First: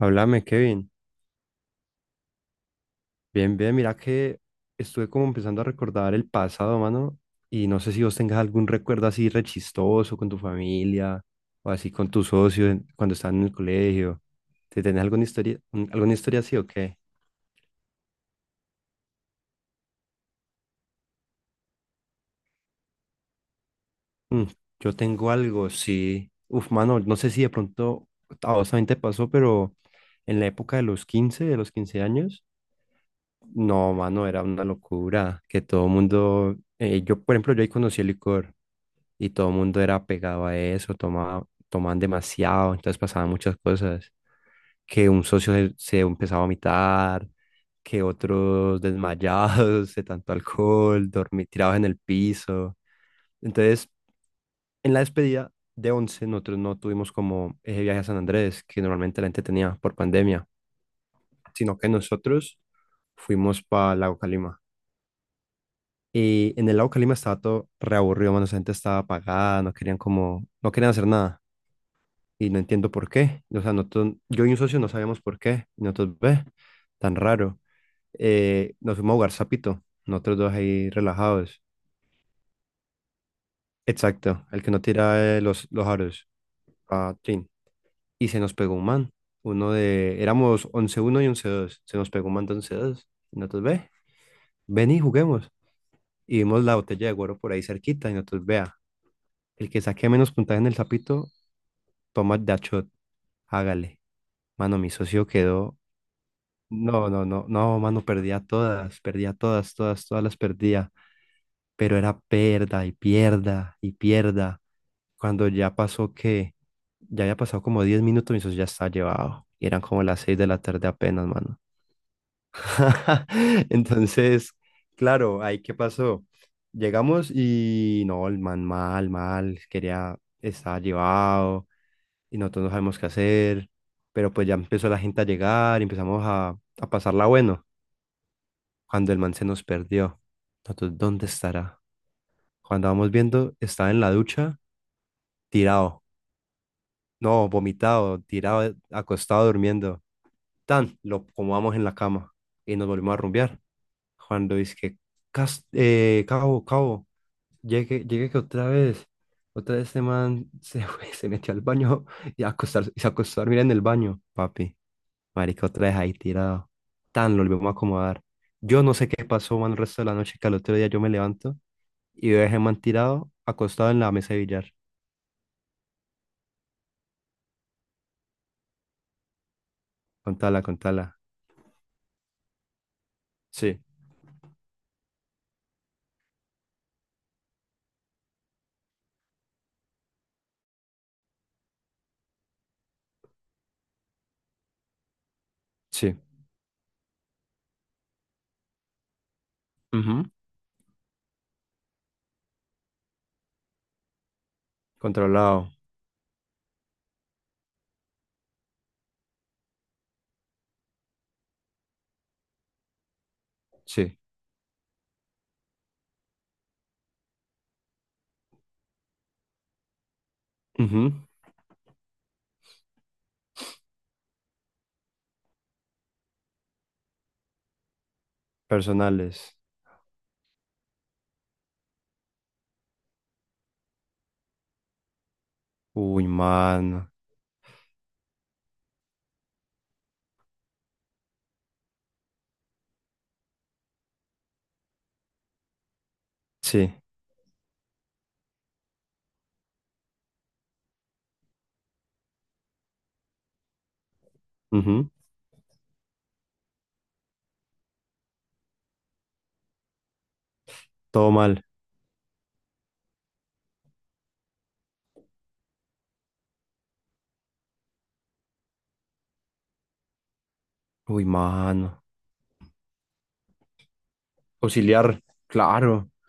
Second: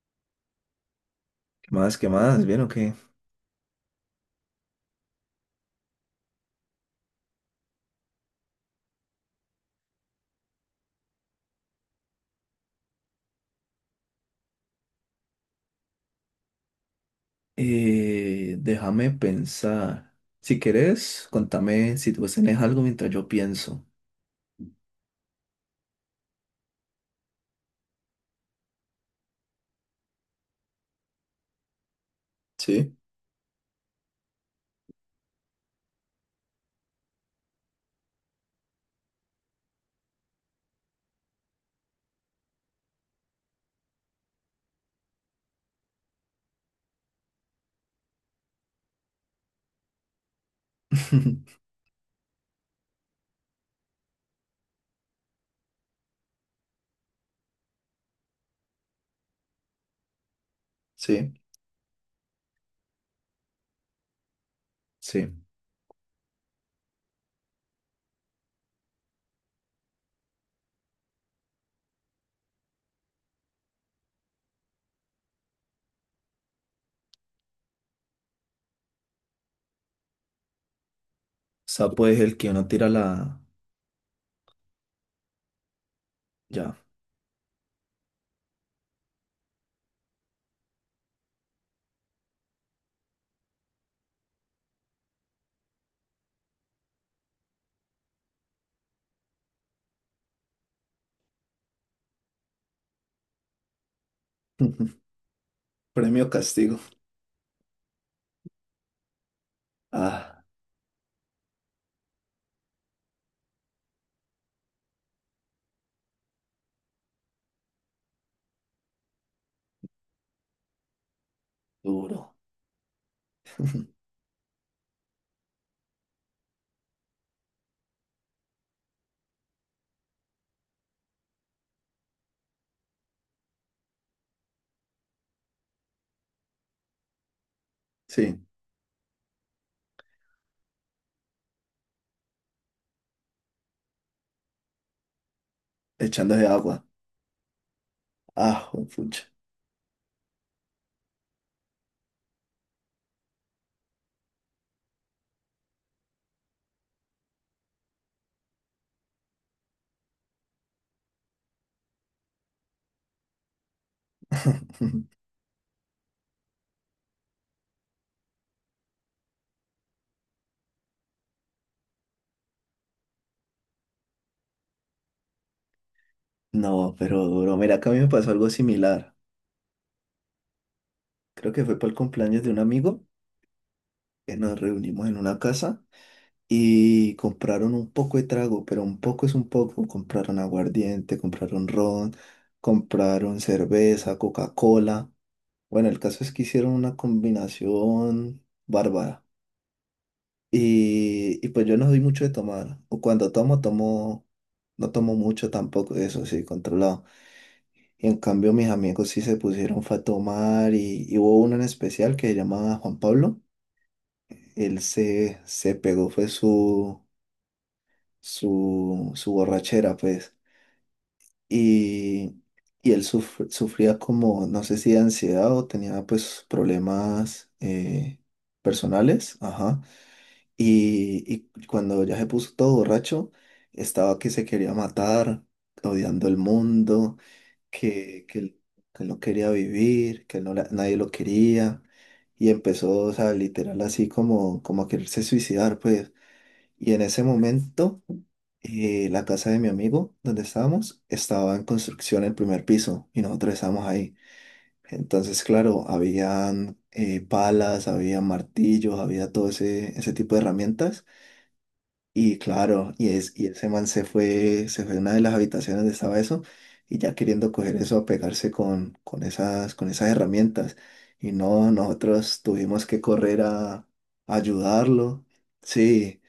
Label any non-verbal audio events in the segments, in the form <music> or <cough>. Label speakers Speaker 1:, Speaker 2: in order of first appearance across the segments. Speaker 1: Háblame, Kevin.
Speaker 2: Más que más, ¿bien o qué?
Speaker 1: Bien, bien, mira que estuve como empezando a recordar el pasado, mano, y no sé si vos tengas algún recuerdo así rechistoso con tu familia o así con tus socios cuando estaban en el colegio. ¿Te tenés alguna historia así o qué?
Speaker 2: Déjame pensar. Si querés, contame si vos tenés algo mientras yo pienso.
Speaker 1: Mm, yo tengo algo, sí. Uf, mano, no sé si de pronto a vos también te pasó, pero en la época de los quince años,
Speaker 2: Sí,
Speaker 1: no, mano, era una locura que todo el mundo, yo, por ejemplo, yo ahí conocí el licor. Y todo el mundo era pegado a eso, tomaba, tomaban demasiado, entonces pasaban muchas cosas, que un socio se empezaba a vomitar, que otros desmayados de tanto alcohol, dormir
Speaker 2: <laughs>
Speaker 1: tirados en el piso. Entonces, en la despedida de 11 nosotros no tuvimos como ese viaje a San Andrés, que normalmente la gente tenía por pandemia,
Speaker 2: sí.
Speaker 1: sino que nosotros fuimos para Lago Calima.
Speaker 2: Sí. O
Speaker 1: Y en el Lago Calima estaba todo reaburrido, mano, la gente estaba apagada, no querían hacer nada. Y no entiendo por qué. O sea, nosotros, yo y un socio no sabíamos por qué. Y nosotros, ve, tan raro. Nos fuimos a jugar sapito, nosotros dos ahí relajados.
Speaker 2: sea, pues el que uno tira la...
Speaker 1: Exacto, el que no tira los aros.
Speaker 2: Ya.
Speaker 1: Ah, trin. Y se nos pegó un man. Uno de, éramos once uno y once dos. Se nos pegó un man de 11-2. Y nosotros, ve, ven y juguemos. Y vimos la botella de guaro por ahí cerquita. Y nosotros, vea, el que saque menos puntaje en el sapito, toma de a shot. Hágale. Mano, mi
Speaker 2: <laughs>
Speaker 1: socio quedó.
Speaker 2: Premio castigo.
Speaker 1: No, no, no, no, mano, perdía todas, todas, todas las
Speaker 2: Ah,
Speaker 1: perdía, pero era perda y pierda y pierda. Cuando ya pasó que, ya había pasado como 10 minutos, mi socio ya estaba llevado. Y eran como las 6 de la tarde apenas, mano.
Speaker 2: duro.
Speaker 1: <laughs>
Speaker 2: <laughs>
Speaker 1: Entonces, claro, ahí qué pasó. Llegamos y no, el man mal, mal, quería, estaba llevado y nosotros no sabemos qué hacer, pero pues ya empezó la gente a llegar y empezamos a pasarla bueno.
Speaker 2: Sí,
Speaker 1: Cuando el man se nos perdió. Nosotros, ¿dónde estará? Cuando vamos viendo, estaba en la ducha, tirado.
Speaker 2: echando de agua.
Speaker 1: No, vomitado, tirado,
Speaker 2: Ah, pucha.
Speaker 1: acostado, durmiendo. Tan, lo acomodamos en la cama y nos volvimos a rumbear. Cuando dice que, "Cabo, cabo, llegue, llegue que otra vez este man <laughs> se metió al baño y se acostó a dormir en el baño, papi.
Speaker 2: <laughs>
Speaker 1: Marica, otra vez ahí tirado. Tan, lo volvimos a acomodar. Yo no sé qué pasó, man, el resto de la noche, que al otro día yo me levanto y lo dejé man tirado, acostado en la mesa de billar.
Speaker 2: No, pero duro. Mira, que a mí me pasó algo similar.
Speaker 1: Contala, contala.
Speaker 2: Creo que fue para el cumpleaños de un amigo
Speaker 1: Sí,
Speaker 2: que nos reunimos en una casa. Y compraron un poco de trago, pero un poco es un poco. Compraron aguardiente, compraron ron, compraron cerveza, Coca-Cola. Bueno, el
Speaker 1: sí.
Speaker 2: caso es que hicieron una combinación bárbara.
Speaker 1: Ujú.
Speaker 2: Y pues yo no soy mucho de tomar, o cuando tomo, tomo, no tomo mucho
Speaker 1: Controlado.
Speaker 2: tampoco, eso sí, controlado. Y en cambio mis amigos sí se pusieron fue a tomar y hubo uno en especial que se llamaba Juan Pablo.
Speaker 1: Sí.
Speaker 2: Él se pegó, fue su borrachera, pues.
Speaker 1: Ujú.
Speaker 2: Y, y él sufría como, no sé si de ansiedad o tenía pues problemas personales,
Speaker 1: Personales.
Speaker 2: ajá. Y, y cuando ya se puso todo borracho, estaba que se quería matar,
Speaker 1: Uy,
Speaker 2: odiando el
Speaker 1: mano.
Speaker 2: mundo, que, que, él- que él no quería vivir, que él no nadie lo quería. Y empezó, o sea, literal así como, como a quererse suicidar, pues. Y
Speaker 1: Sí.
Speaker 2: en ese momento, la casa de mi amigo, donde estábamos, estaba en construcción el primer piso y nosotros estábamos ahí.
Speaker 1: Ujú.
Speaker 2: Entonces, claro, habían palas, había martillos, había todo ese, ese tipo de herramientas.
Speaker 1: Todo mal.
Speaker 2: Y claro, y ese man se fue a una de las habitaciones donde estaba eso y ya queriendo coger eso a pegarse con esas herramientas.
Speaker 1: Uy,
Speaker 2: Y no,
Speaker 1: mano.
Speaker 2: nosotros tuvimos que correr a
Speaker 1: Auxiliar.
Speaker 2: ayudarlo.
Speaker 1: Claro.
Speaker 2: Sí.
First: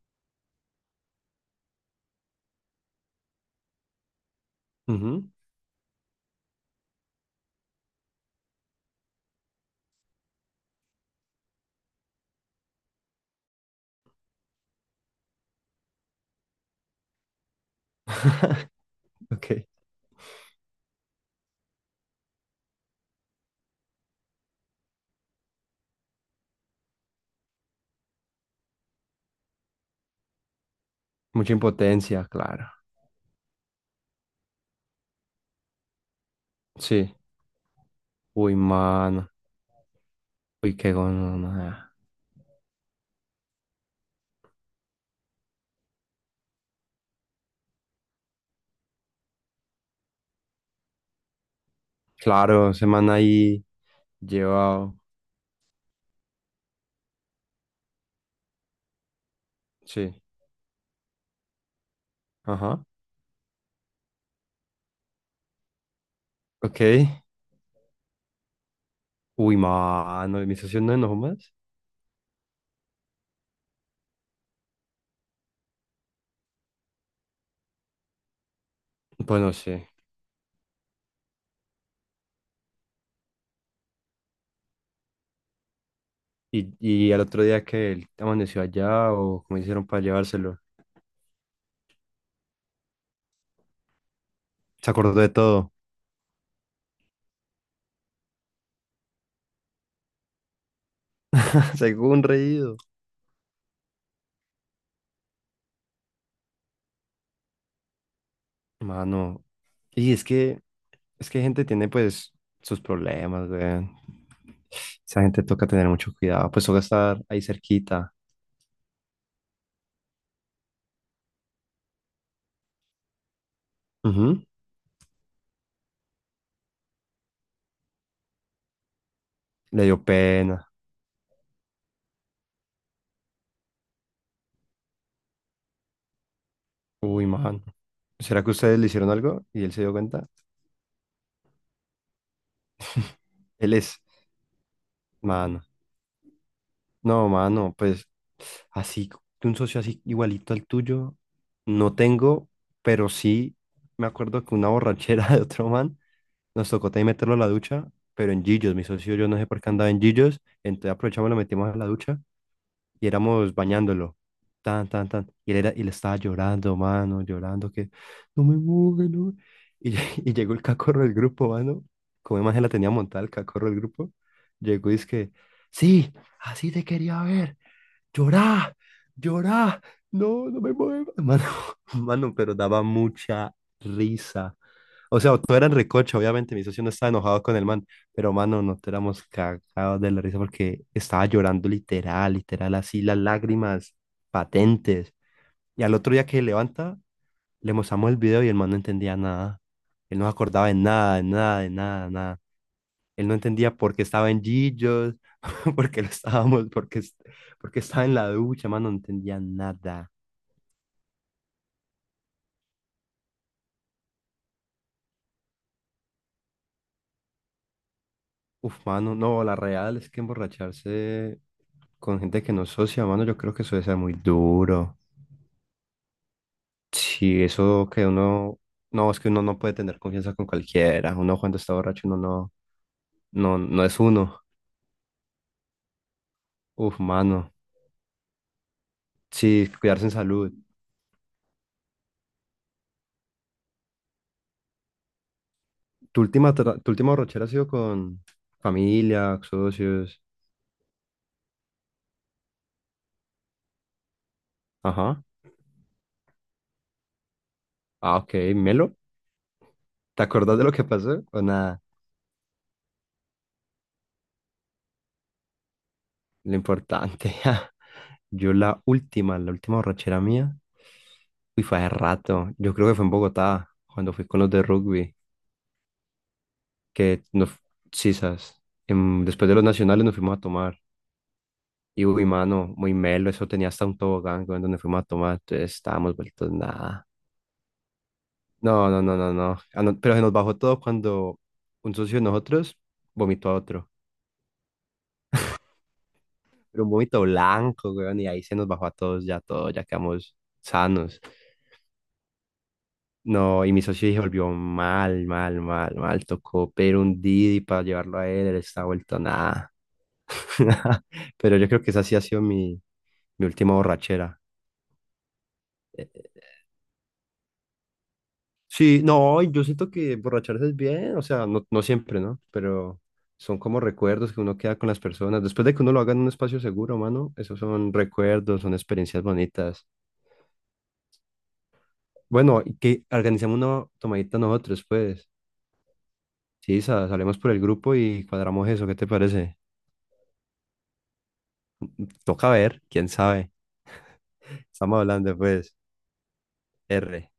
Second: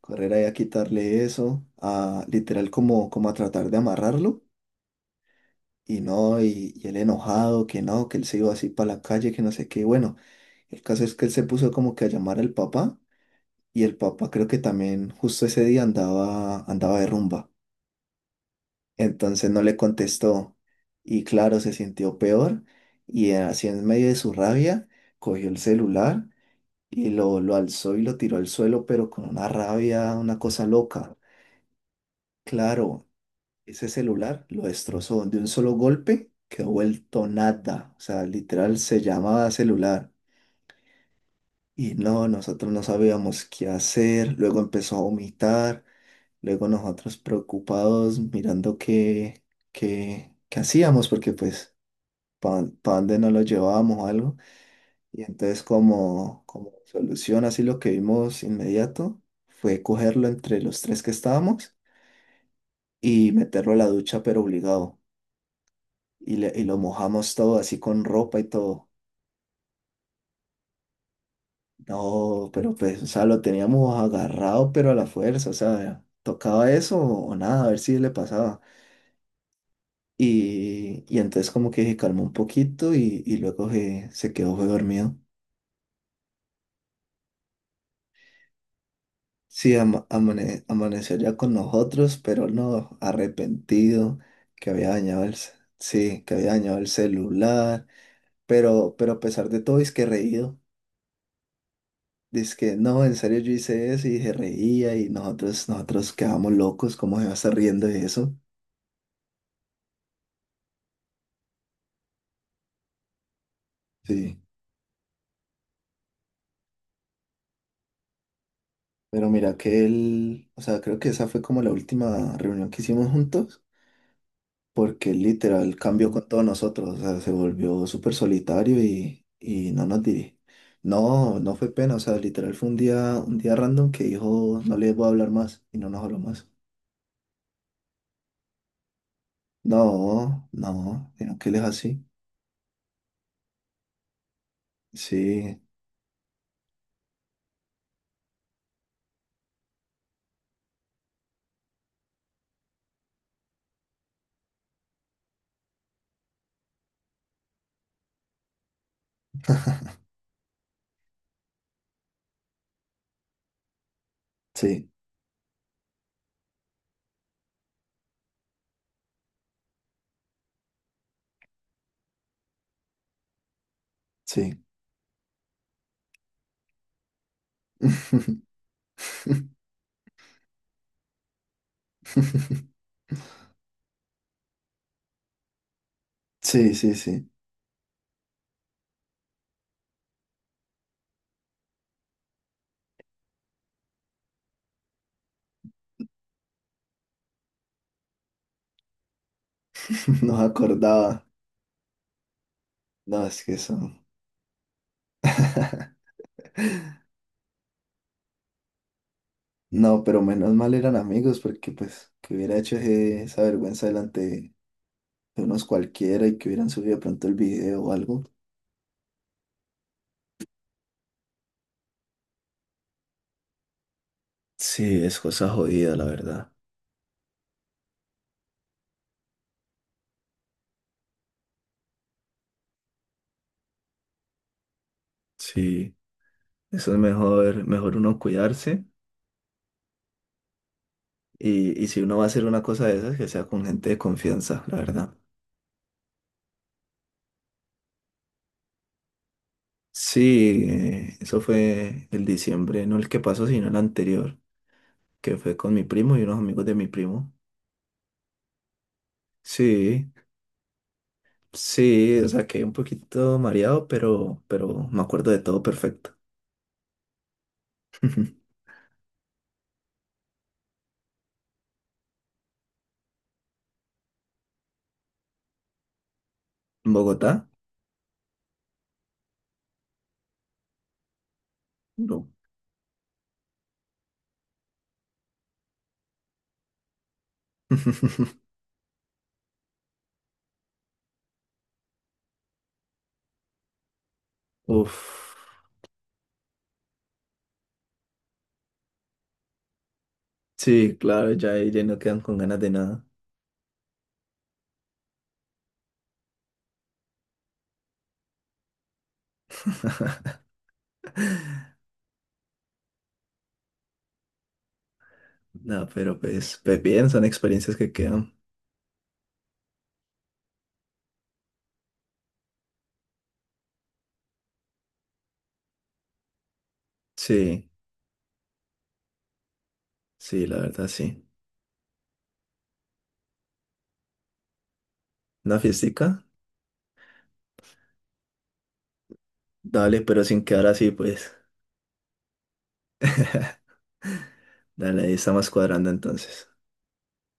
Speaker 2: Correr ahí a quitarle eso, a literal como, como a tratar de amarrarlo.
Speaker 1: Ujú.
Speaker 2: Y no, y él enojado, que no, que él se iba así para la calle, que no sé qué. Bueno, el caso es que él se puso como que a llamar al papá y el papá creo que también justo ese día andaba de rumba.
Speaker 1: Ok.
Speaker 2: Entonces no le contestó y claro, se sintió peor y así en medio de su rabia cogió el celular y lo alzó y lo tiró al suelo, pero con una rabia, una cosa loca.
Speaker 1: Mucha impotencia, claro.
Speaker 2: Claro, ese celular lo destrozó de un solo golpe, quedó
Speaker 1: Sí.
Speaker 2: vuelto nada. O sea,
Speaker 1: Uy,
Speaker 2: literal se
Speaker 1: mano.
Speaker 2: llamaba celular.
Speaker 1: Uy, qué gonorrea.
Speaker 2: Y no, nosotros no sabíamos qué hacer. Luego empezó a vomitar. Luego nosotros preocupados mirando qué hacíamos, porque pues, ¿para
Speaker 1: Claro, semana
Speaker 2: dónde no lo
Speaker 1: ahí
Speaker 2: llevábamos o algo?
Speaker 1: llevado.
Speaker 2: Y entonces como, como solución, así lo que vimos inmediato fue
Speaker 1: Sí.
Speaker 2: cogerlo entre los tres que estábamos
Speaker 1: Ajá.
Speaker 2: y meterlo a la ducha, pero obligado. Y, y lo
Speaker 1: Ok.
Speaker 2: mojamos todo así con ropa y todo.
Speaker 1: Uy, mano. ¿Y mi socio no enojó más?
Speaker 2: No, pero pues, o sea, lo teníamos agarrado, pero a la fuerza, o sea, tocaba eso o nada, a ver si le pasaba.
Speaker 1: Pues no sé.
Speaker 2: Y entonces como que se calmó un poquito y luego se quedó fue dormido.
Speaker 1: Y al otro día que él amaneció allá o cómo
Speaker 2: Sí,
Speaker 1: hicieron para llevárselo.
Speaker 2: amaneció ya con nosotros, pero no, arrepentido que había
Speaker 1: Se acordó
Speaker 2: dañado
Speaker 1: de todo.
Speaker 2: sí, que había dañado el celular, pero a pesar de todo es que reído.
Speaker 1: <laughs> Según
Speaker 2: Dice que
Speaker 1: reído.
Speaker 2: no, en serio yo hice eso y se reía y nosotros quedábamos locos, ¿cómo se va a estar riendo de eso?
Speaker 1: Mano. Y es que gente tiene pues sus problemas, weón.
Speaker 2: Sí,
Speaker 1: Esa gente toca tener mucho cuidado. Pues toca estar ahí cerquita.
Speaker 2: pero mira que él, o sea, creo que esa fue como la última reunión que hicimos juntos,
Speaker 1: Ujú.
Speaker 2: porque él literal cambió con todos nosotros, o sea, se volvió súper solitario y
Speaker 1: Le
Speaker 2: no
Speaker 1: dio
Speaker 2: nos diré.
Speaker 1: pena.
Speaker 2: No, no fue pena, o sea, literal fue un día random que dijo, no les voy a hablar más y no nos habló más.
Speaker 1: Uy, mano. ¿Será que ustedes le hicieron algo y él se dio cuenta?
Speaker 2: No, no, sino que él es así.
Speaker 1: Él es,
Speaker 2: Sí,
Speaker 1: mano. No, mano, pues así, de un socio así igualito al tuyo, no tengo, pero sí me acuerdo que una borrachera <laughs> de otro man nos tocó también meterlo a la ducha, pero en Gillos, mi socio yo no sé por qué andaba en Gillos, entonces aprovechamos, lo metimos a la ducha y éramos bañándolo, tan,
Speaker 2: sí,
Speaker 1: tan, tan, y él estaba llorando, mano, llorando, que no me moje, no. <laughs> Y llegó el cacorro del grupo, mano, como imagen la tenía montada el cacorro del grupo,
Speaker 2: sí.
Speaker 1: llegó y es que, sí, así te quería ver
Speaker 2: <laughs>
Speaker 1: llorá, llorá, no, no me muevas, mano, <laughs> mano, pero daba
Speaker 2: <laughs>
Speaker 1: mucha risa. O sea, todo era en recocha, obviamente, mi
Speaker 2: Sí,
Speaker 1: socio no
Speaker 2: sí,
Speaker 1: estaba
Speaker 2: sí.
Speaker 1: enojado con el man, pero mano, nos éramos cagados de la risa porque estaba llorando literal, literal, así las lágrimas patentes. Y al otro día que se levanta, le mostramos el video y el man no entendía nada. Él
Speaker 2: <laughs>
Speaker 1: no se
Speaker 2: No
Speaker 1: acordaba de nada, de
Speaker 2: acordaba.
Speaker 1: nada, de nada, de nada.
Speaker 2: No,
Speaker 1: Él no
Speaker 2: es que
Speaker 1: entendía
Speaker 2: son.
Speaker 1: por qué estaba en Gillos, <laughs> por qué
Speaker 2: <laughs>
Speaker 1: lo estábamos, por qué estaba en la ducha, mano, no entendía
Speaker 2: No,
Speaker 1: nada.
Speaker 2: pero menos mal eran amigos porque pues que hubiera hecho esa vergüenza delante de unos cualquiera y que hubieran subido pronto el video o algo.
Speaker 1: Uf, mano, no, la real es que emborracharse con gente que no es socia, mano, yo creo que eso debe ser muy duro.
Speaker 2: Sí, es cosa jodida, la verdad.
Speaker 1: Sí, eso que uno, no, es que uno no puede tener confianza con cualquiera. Uno cuando está borracho, uno no, no, no es uno.
Speaker 2: Sí, eso es
Speaker 1: Uf, mano,
Speaker 2: mejor, mejor uno cuidarse
Speaker 1: sí, cuidarse en salud.
Speaker 2: y si uno va a hacer una cosa de esas, que sea con gente de confianza, la verdad.
Speaker 1: Tu última borrachera ha sido con familia, socios.
Speaker 2: Sí, eso fue el diciembre, no el que pasó, sino el anterior.
Speaker 1: Ajá.
Speaker 2: Que fue con mi primo y unos amigos de mi primo.
Speaker 1: Ah, ok, Melo.
Speaker 2: Sí,
Speaker 1: ¿Te acordás de lo que pasó? O nada,
Speaker 2: sí, o sea, quedé un poquito mareado, pero me acuerdo de todo perfecto.
Speaker 1: lo importante. <laughs>
Speaker 2: <laughs> ¿En
Speaker 1: Yo la última borrachera mía, uy, fue hace rato. Yo creo que fue en Bogotá, cuando fui con los de rugby, que
Speaker 2: Bogotá?
Speaker 1: nos, sí, sabes, después de los nacionales nos fuimos a tomar. Y uy,
Speaker 2: No.
Speaker 1: mano, muy melo, eso tenía hasta un tobogán con donde fuimos a tomar, entonces estábamos vueltos nada.
Speaker 2: <laughs>
Speaker 1: No, no, no, no, no. Ah, no, pero se nos bajó todo cuando un socio de nosotros vomitó a otro.
Speaker 2: Uf,
Speaker 1: Pero un vómito blanco, weón, y ahí se nos bajó a todos ya todo, ya quedamos
Speaker 2: sí,
Speaker 1: sanos.
Speaker 2: claro, ya ahí ya no quedan con ganas de nada.
Speaker 1: No, y mi socio se volvió mal, mal, mal, mal. Tocó pero un Didi para llevarlo a él, él está vuelto nada. <laughs> Pero yo
Speaker 2: <laughs>
Speaker 1: creo que esa sí ha sido mi última borrachera.
Speaker 2: No,
Speaker 1: Eh,
Speaker 2: pero pues,
Speaker 1: eh,
Speaker 2: pues bien, son experiencias que quedan.
Speaker 1: Sí, no, y yo siento que borracharse es bien, o sea, no, no siempre, ¿no? Pero son como recuerdos que uno queda con las personas. Después de que uno lo haga en un espacio seguro, mano, esos
Speaker 2: Sí,
Speaker 1: son recuerdos, son experiencias bonitas.
Speaker 2: sí, la verdad, sí.
Speaker 1: Bueno, y que organicemos una tomadita nosotros, pues.
Speaker 2: ¿Una fiestica?
Speaker 1: Sí, salimos por el grupo y cuadramos eso, ¿qué te parece?
Speaker 2: Dale, pero sin quedar así, pues.
Speaker 1: Toca ver, quién sabe.
Speaker 2: <laughs>
Speaker 1: Estamos
Speaker 2: Dale, ahí
Speaker 1: hablando,
Speaker 2: estamos
Speaker 1: pues,
Speaker 2: cuadrando entonces.
Speaker 1: R.